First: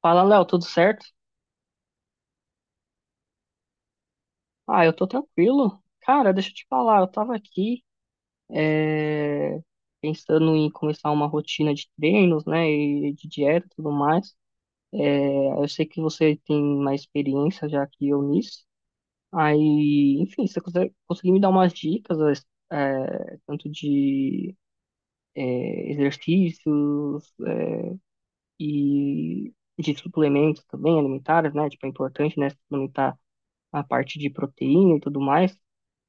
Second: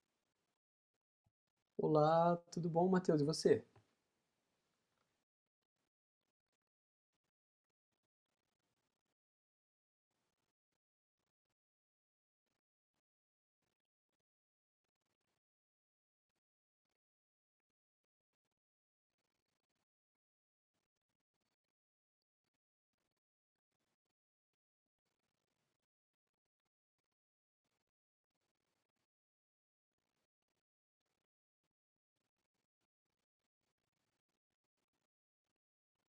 Fala, Léo, tudo certo? Olá, tudo bom, Matheus? E você? Ah, eu tô tranquilo. Cara, deixa eu te falar, eu tava aqui pensando em começar uma rotina de treinos, né, e de dieta e tudo mais. É, eu sei que você tem mais experiência já que eu nisso. Aí, enfim, se você consegue, conseguir me dar umas dicas, tanto de exercícios e de suplementos também alimentares, né? Tipo, é importante, né, suplementar a parte de proteína e tudo mais.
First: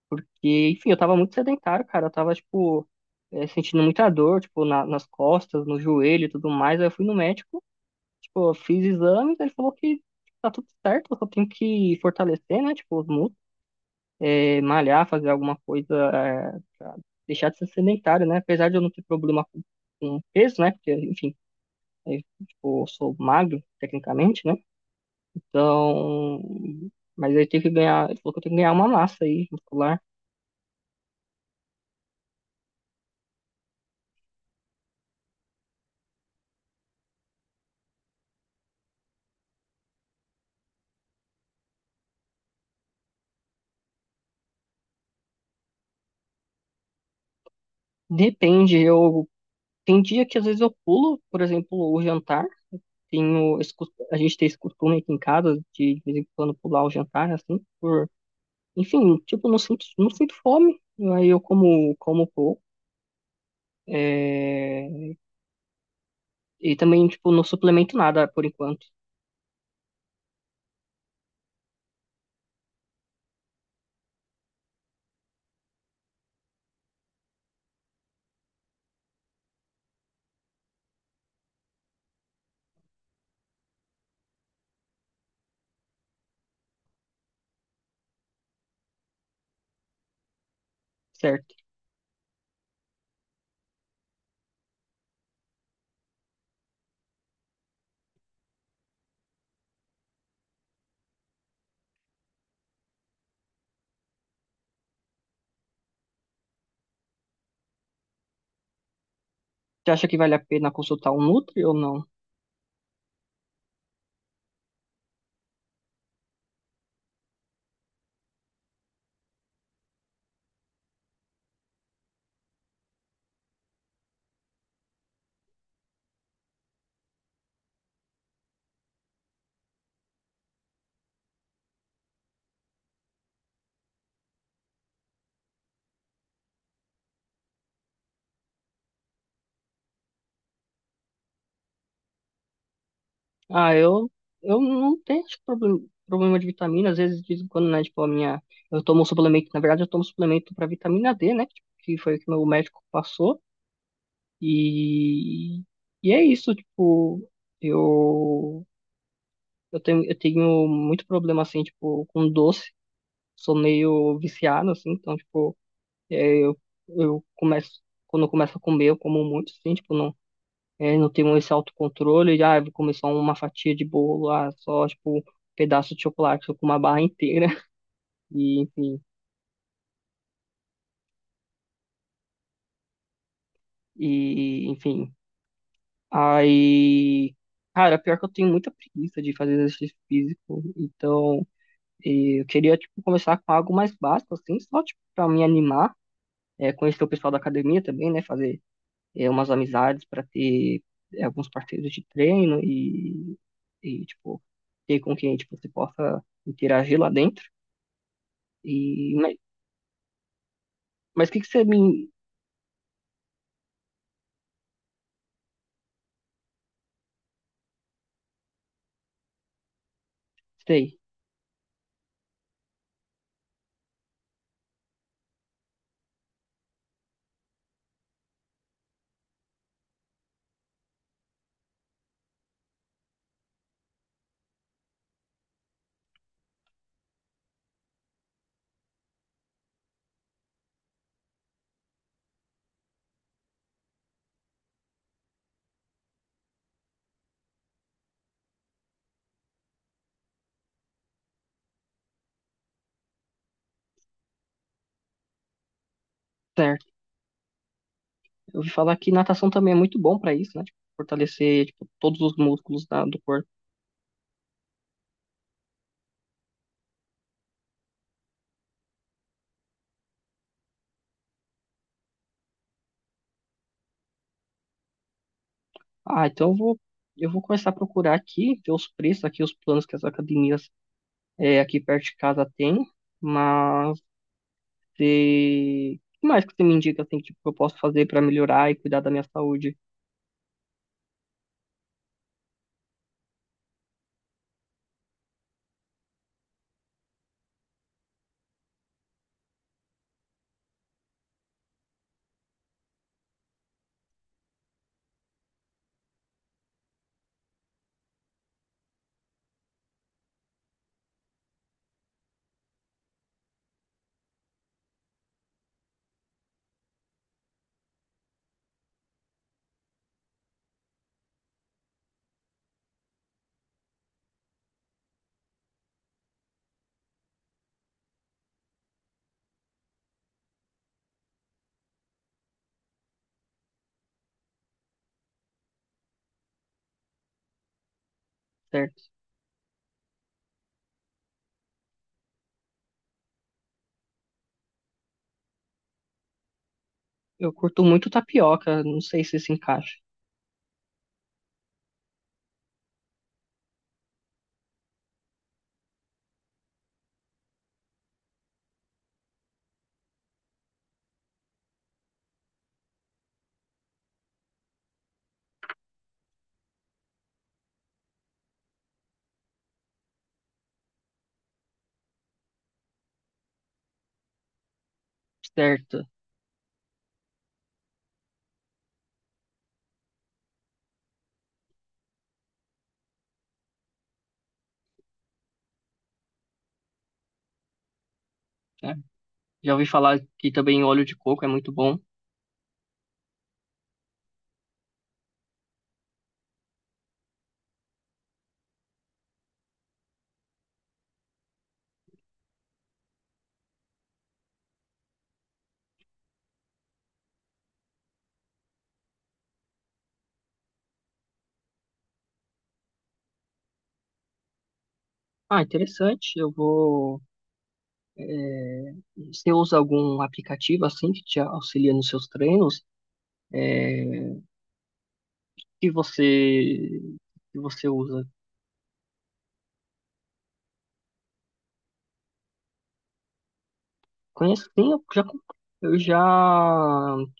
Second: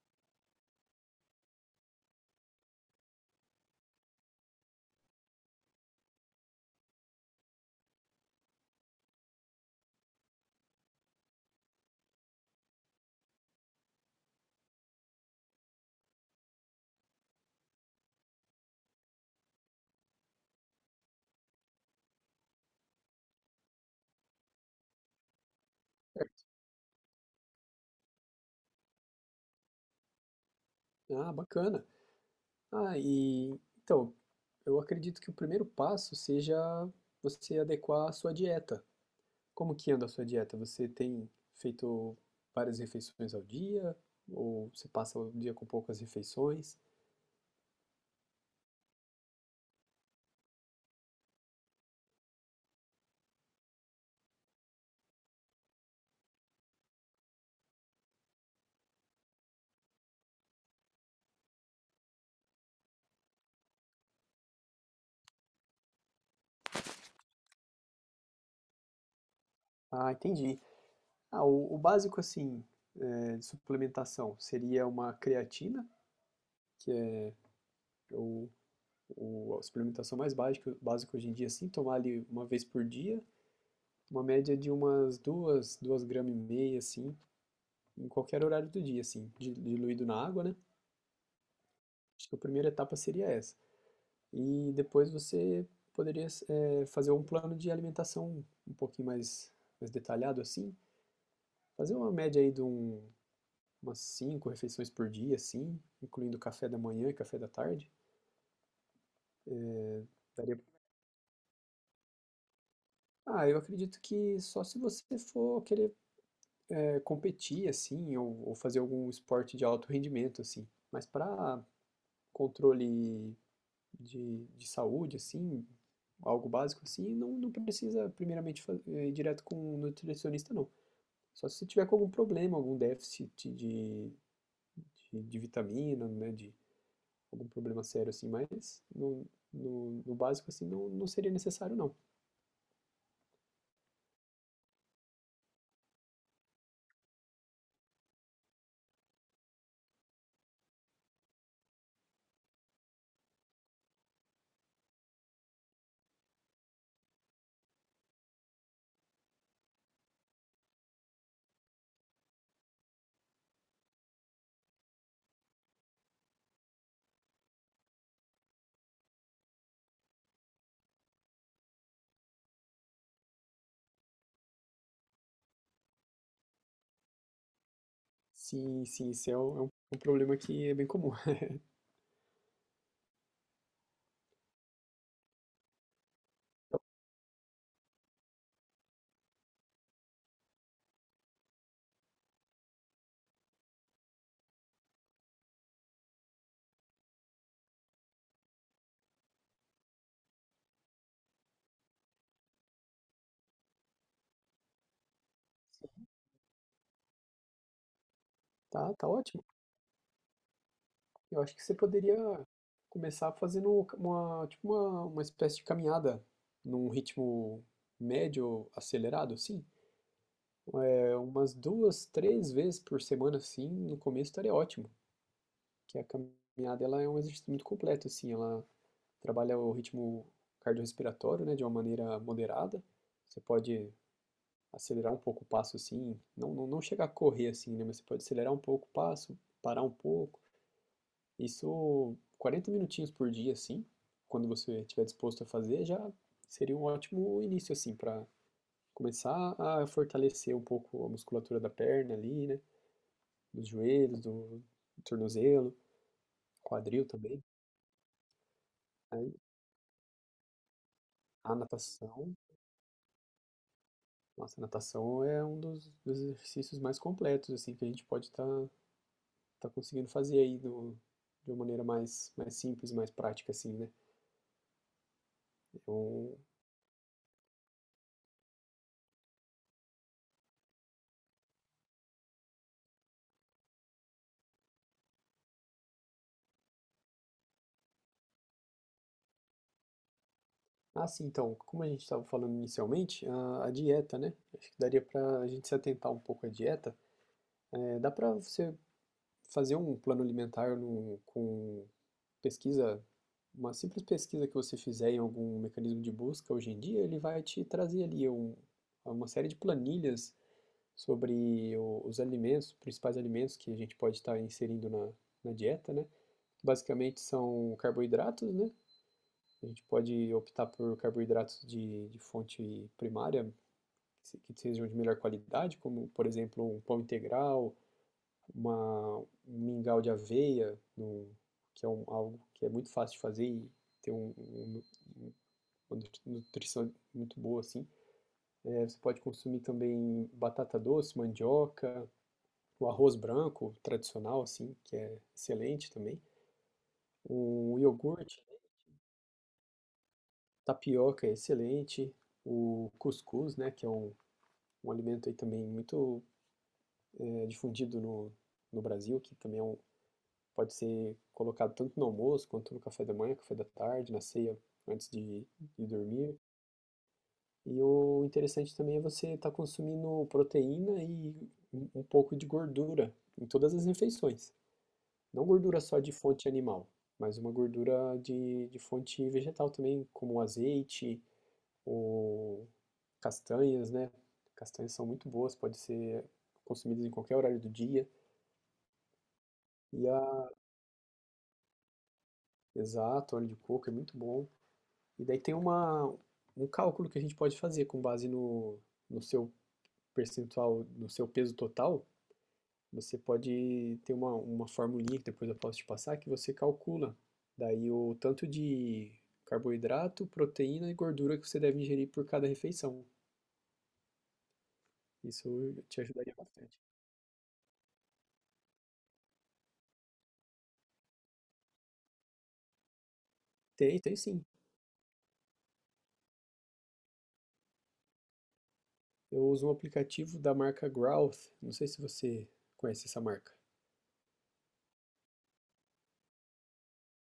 Porque, enfim, eu tava muito sedentário, cara. Eu tava, tipo, sentindo muita dor, tipo, nas costas, no joelho e tudo mais. Aí eu fui no médico, tipo, eu fiz exames, ele falou que tá tudo certo, eu só tenho que fortalecer, né? Tipo, os músculos, malhar, fazer alguma coisa, pra deixar de ser sedentário, né? Apesar de eu não ter problema com peso, né? Porque, enfim, eh, tipo, eu sou magro, tecnicamente, né? Então, mas aí tem que ganhar, ele falou que eu tenho que ganhar uma massa aí, muscular. Ah, bacana. Ah, e então, eu acredito que o primeiro passo seja você adequar a sua dieta. Como que anda a sua dieta? Você tem feito várias refeições ao dia? Ou você passa o dia com poucas refeições? Depende, eu. Tem dia que às vezes eu pulo, por exemplo, o jantar. A gente tem esse costume aqui em casa de vez em quando pular o jantar, assim, por, enfim, tipo, não sinto fome. Aí eu como, como pouco. É, e também, tipo, não suplemento nada por enquanto, Ah, entendi. Ah, o básico, assim, de suplementação seria uma creatina, que é o, a suplementação mais básica, básica hoje em dia, assim, tomar ali uma vez por dia, uma média de umas 2,5 gramas, assim, em qualquer horário do dia, assim, diluído na água, né? certo? Acho que a primeira etapa seria essa. E depois você poderia, fazer um plano de alimentação um pouquinho mais detalhado, assim. Fazer uma média aí de umas 5 refeições por dia, assim, incluindo café da manhã e café da tarde. Você acha que vale a Daria... pena consultar um Nutri ou não? Ah, eu acredito que só se você for querer competir, assim, ou fazer algum esporte de alto rendimento, assim. Mas para controle de saúde, assim, algo básico assim, não, não precisa primeiramente fazer ir direto com um nutricionista, não. Só se você tiver com algum problema, algum déficit de vitamina, né, de algum problema sério assim, mas no básico assim não, não seria necessário, não. Ah, eu, eu não tenho acho, problema de vitamina, às vezes, de vez em quando, né? Tipo, a minha. Eu tomo um suplemento, na verdade, eu tomo suplemento para vitamina D, né? Tipo, que foi o que meu médico passou. E, e é isso, tipo, eu, eu tenho muito problema, assim, tipo, com doce. Sou meio viciado, assim, então, tipo, é, eu, eu começo, quando eu começo a comer, eu como muito, assim, tipo, não tenho esse autocontrole de, ah, eu vou comer só uma fatia de bolo, ah, só, tipo, um pedaço de chocolate, eu como uma barra inteira, e, Sim, sim, isso é um problema que é bem comum. Enfim. Aí, cara, pior que eu tenho muita preguiça de fazer exercício físico, então... E eu queria, tipo, começar com algo mais básico, assim, só, tipo, pra me animar, conhecer o pessoal da academia também, né? Fazer umas amizades para ter alguns parceiros de treino e, tipo, ter com quem, tipo, você possa interagir lá dentro. E, Tá, tá ótimo. mas o que Eu que acho você que você me... poderia começar fazendo uma espécie de caminhada num ritmo médio acelerado, assim. Sei, É, umas duas, três vezes por semana, assim, no começo estaria ótimo. Que a caminhada ela é um exercício muito completo, assim, ela trabalha o ritmo cardiorrespiratório, né, de uma maneira moderada. Você pode acelerar um pouco o passo, assim, não chegar a correr, assim, né, mas você pode acelerar um pouco o passo, parar um pouco. Isso 40 minutinhos por dia, assim, quando você estiver disposto a fazer, já seria um ótimo início, assim, para começar a fortalecer um pouco a musculatura da perna ali, né? Dos joelhos, do tornozelo, certo. quadril também. Eu ouvi falar que Aí, natação também é muito bom para isso, né? Tipo, a fortalecer, tipo, todos os natação, músculos da, do corpo. nossa, a natação é um dos exercícios mais completos, assim, que a gente pode estar conseguindo fazer aí do, de uma maneira mais simples, mais prática, assim, né? Ah, Eu- então eu vou... Eu vou começar a procurar aqui, ver os preços aqui, os planos que as academias é, aqui perto de casa tem, mas e... o que mais que você me indica assim, que eu posso fazer para melhorar e cuidar da minha saúde, Ah, sim, então, como a gente estava falando inicialmente, a dieta, né? Acho que daria para a gente se atentar um pouco à dieta. É, dá para você fazer um plano alimentar no, com pesquisa, uma simples pesquisa que você fizer em algum mecanismo de busca hoje em dia, ele vai te trazer ali uma série de planilhas sobre os alimentos, principais alimentos que a gente pode estar inserindo na dieta, né? Basicamente são carboidratos, né? A gente pode optar por carboidratos de fonte primária, que sejam de melhor qualidade, como, por exemplo, um pão integral, um mingau de aveia, num- que é algo que é muito fácil de fazer e tem um- um- um- uma nutrição muito boa, assim. É, você certo? pode consumir também batata doce, mandioca, o arroz branco tradicional, assim, que é excelente também. Eu O curto muito iogurte, tapioca, não sei se se encaixa, tapioca é excelente. O cuscuz, né, que é um alimento aí também muito difundido no Brasil, que também é um, pode ser colocado tanto no almoço, quanto no café da manhã, café da tarde, na ceia, antes de dormir. E o interessante também é você estar consumindo proteína e um pouco de gordura em todas as refeições. Não gordura só certo? de fonte animal, mas uma gordura de fonte vegetal também, como o azeite ou castanhas, né? Castanhas são muito boas, pode ser consumidas em qualquer horário do dia. É. Já ouvi E falar a, que também óleo de coco é muito bom. exato, óleo de coco é muito bom. E daí tem um cálculo que a gente pode fazer com base no seu percentual, no seu peso total. Você pode ter uma formulinha que depois eu posso te passar que você calcula. Daí o tanto de carboidrato, proteína e gordura que você deve ingerir por cada refeição. Ah, Isso te interessante. ajudaria Eu bastante. vou. Você usa algum aplicativo assim que te auxilia nos seus treinos? Tem, tem sim. Que você que você usa? Eu uso um aplicativo da marca Growth. Não sei se você conhece essa marca. Conheço sim, eu já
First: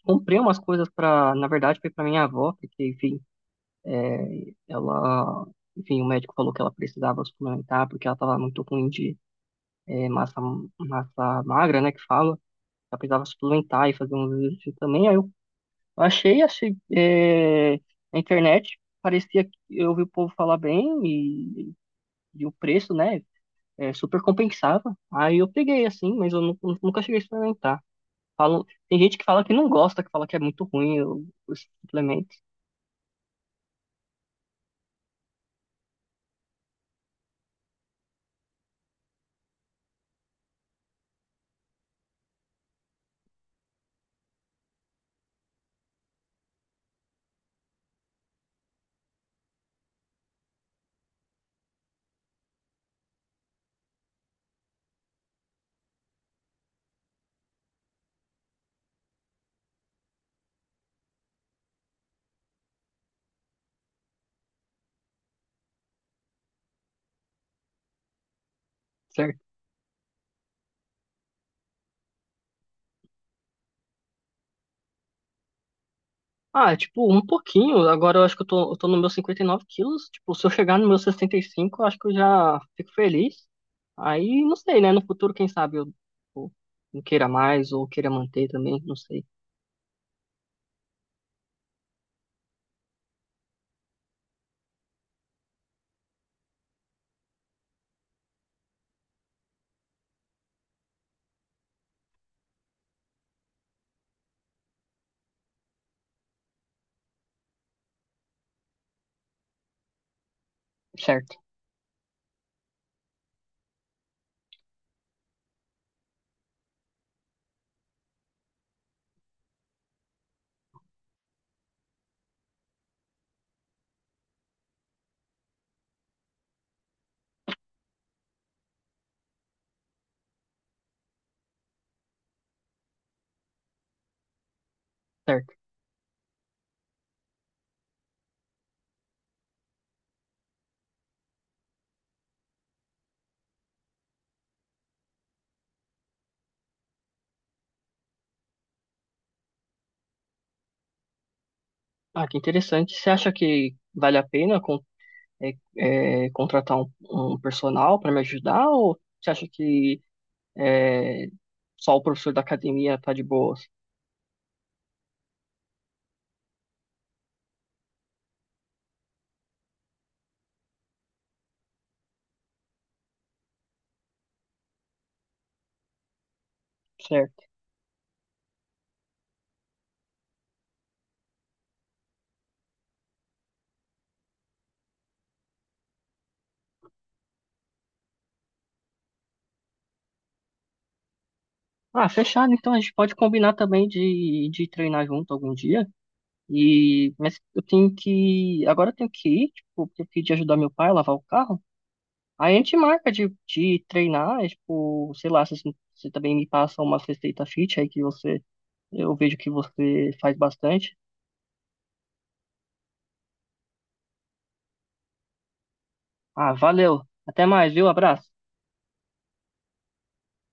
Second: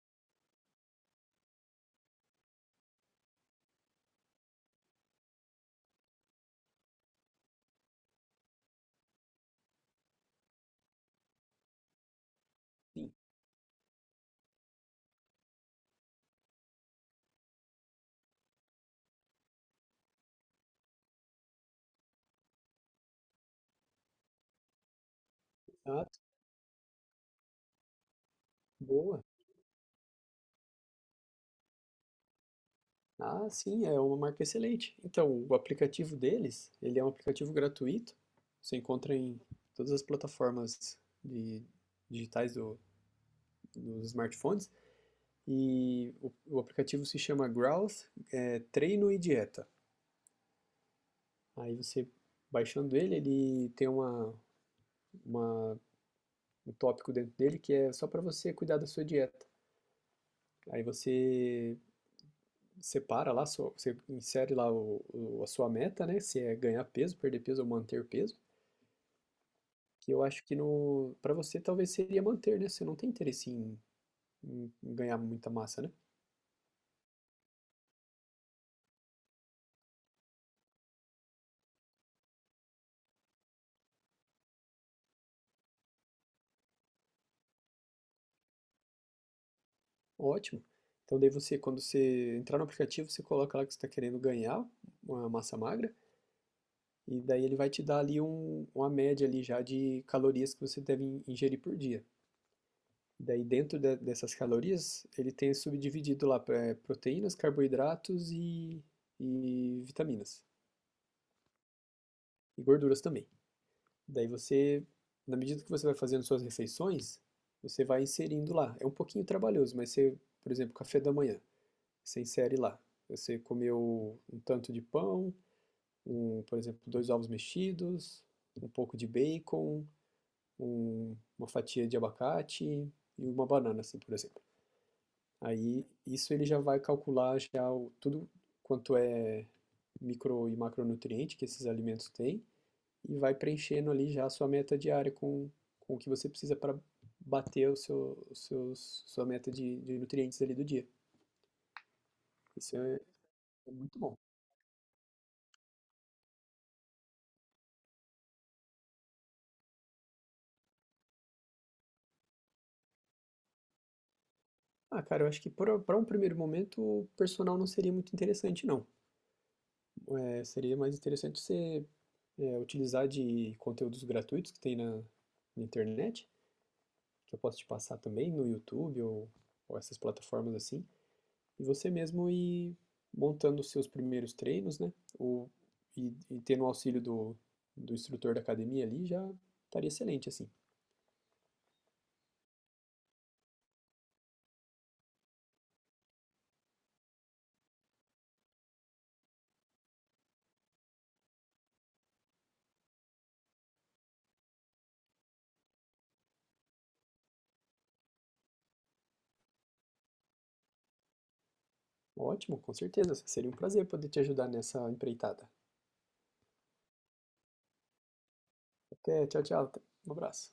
comprei umas coisas para, na verdade, foi para minha avó, porque enfim, Ela, enfim, o médico falou que ela precisava suplementar porque ela estava muito ruim de eh, massa, massa magra, né, que fala. Ela Sim. precisava suplementar e fazer um exercício também. Achei na internet, parecia que eu ouvi o povo falar bem e o preço, né, super compensava. Aí eu peguei Ah, assim, mas eu nunca cheguei a experimentar. Falam, tem gente boa. que fala que não gosta, que fala que é muito ruim o- os suplementos, Ah, sim, é uma marca excelente. Então, o aplicativo deles, ele é um aplicativo gratuito. Você encontra em todas as plataformas de- digitais do- dos smartphones. E o aplicativo se chama Growth, é, Treino e Dieta. Aí você, baixando ele, ele tem uma- um tópico dentro dele que é só para você cuidar da sua dieta. Aí você separa lá, sua- você insere lá a sua meta, né? Se é ganhar peso, perder peso ou manter peso. certo? Que eu acho que no para você talvez seria manter, né? Você não tem interesse em ganhar muita massa, né? Ah, tipo, um pouquinho. Agora eu acho que eu tô no meu 59 quilos. Tipo, se eu chegar no meu 65, eu acho que eu já fico feliz. Aí, não sei, né? No futuro, quem sabe eu não queira mais ou queira manter também, não sei. Ótimo. Então daí você, quando você entrar no aplicativo, você coloca lá que você está querendo ganhar uma massa magra e daí ele vai te dar ali uma média ali já de calorias que você deve ingerir por dia. Daí dentro dessas calorias, ele tem subdividido lá pra- proteínas, carboidratos e vitaminas Certo, e gorduras também. Daí você, na medida que você vai fazendo suas refeições, você vai inserindo lá. É um pouquinho trabalhoso, mas você, por exemplo, café da manhã, você insere lá. Você comeu um tanto de pão, um, por exemplo, dois ovos mexidos, um pouco de bacon, uma fatia de abacate e uma banana, assim, por exemplo. certo. Aí isso ele já vai calcular já o- tudo quanto é micro e macronutriente que esses alimentos têm e vai preenchendo ali já a sua meta diária com o que você precisa para bater o seu, os seus, sua meta de nutrientes ali do dia. Ah, que Isso interessante. é, Você acha é que muito bom. vale a pena con- É, é, contratar um personal para me ajudar? Ou você acha que é, só o professor da academia tá de boas? Ah, cara, eu acho que para um primeiro momento o personal não seria muito interessante, não. É, seria mais interessante você utilizar de conteúdos gratuitos que tem na internet, que eu Certo. posso te passar também no YouTube ou essas plataformas assim. E você mesmo ir montando os seus primeiros treinos, né? Ou, e tendo o auxílio do instrutor da academia ali, já estaria excelente, assim. Ah, fechado. Então a gente pode combinar também de treinar junto algum dia. E, mas eu tenho que. Agora eu tenho que ir, tipo, porque eu pedi ajudar meu pai a lavar o carro. Aí a gente marca de treinar, é, tipo, sei lá, se você também me passa uma receita fit aí que você. Eu vejo que você faz bastante. Ótimo, com certeza. Seria um prazer poder te ajudar nessa empreitada. Ah, valeu. Até mais, viu? Abraço. Até, tchau, tchau. Um abraço.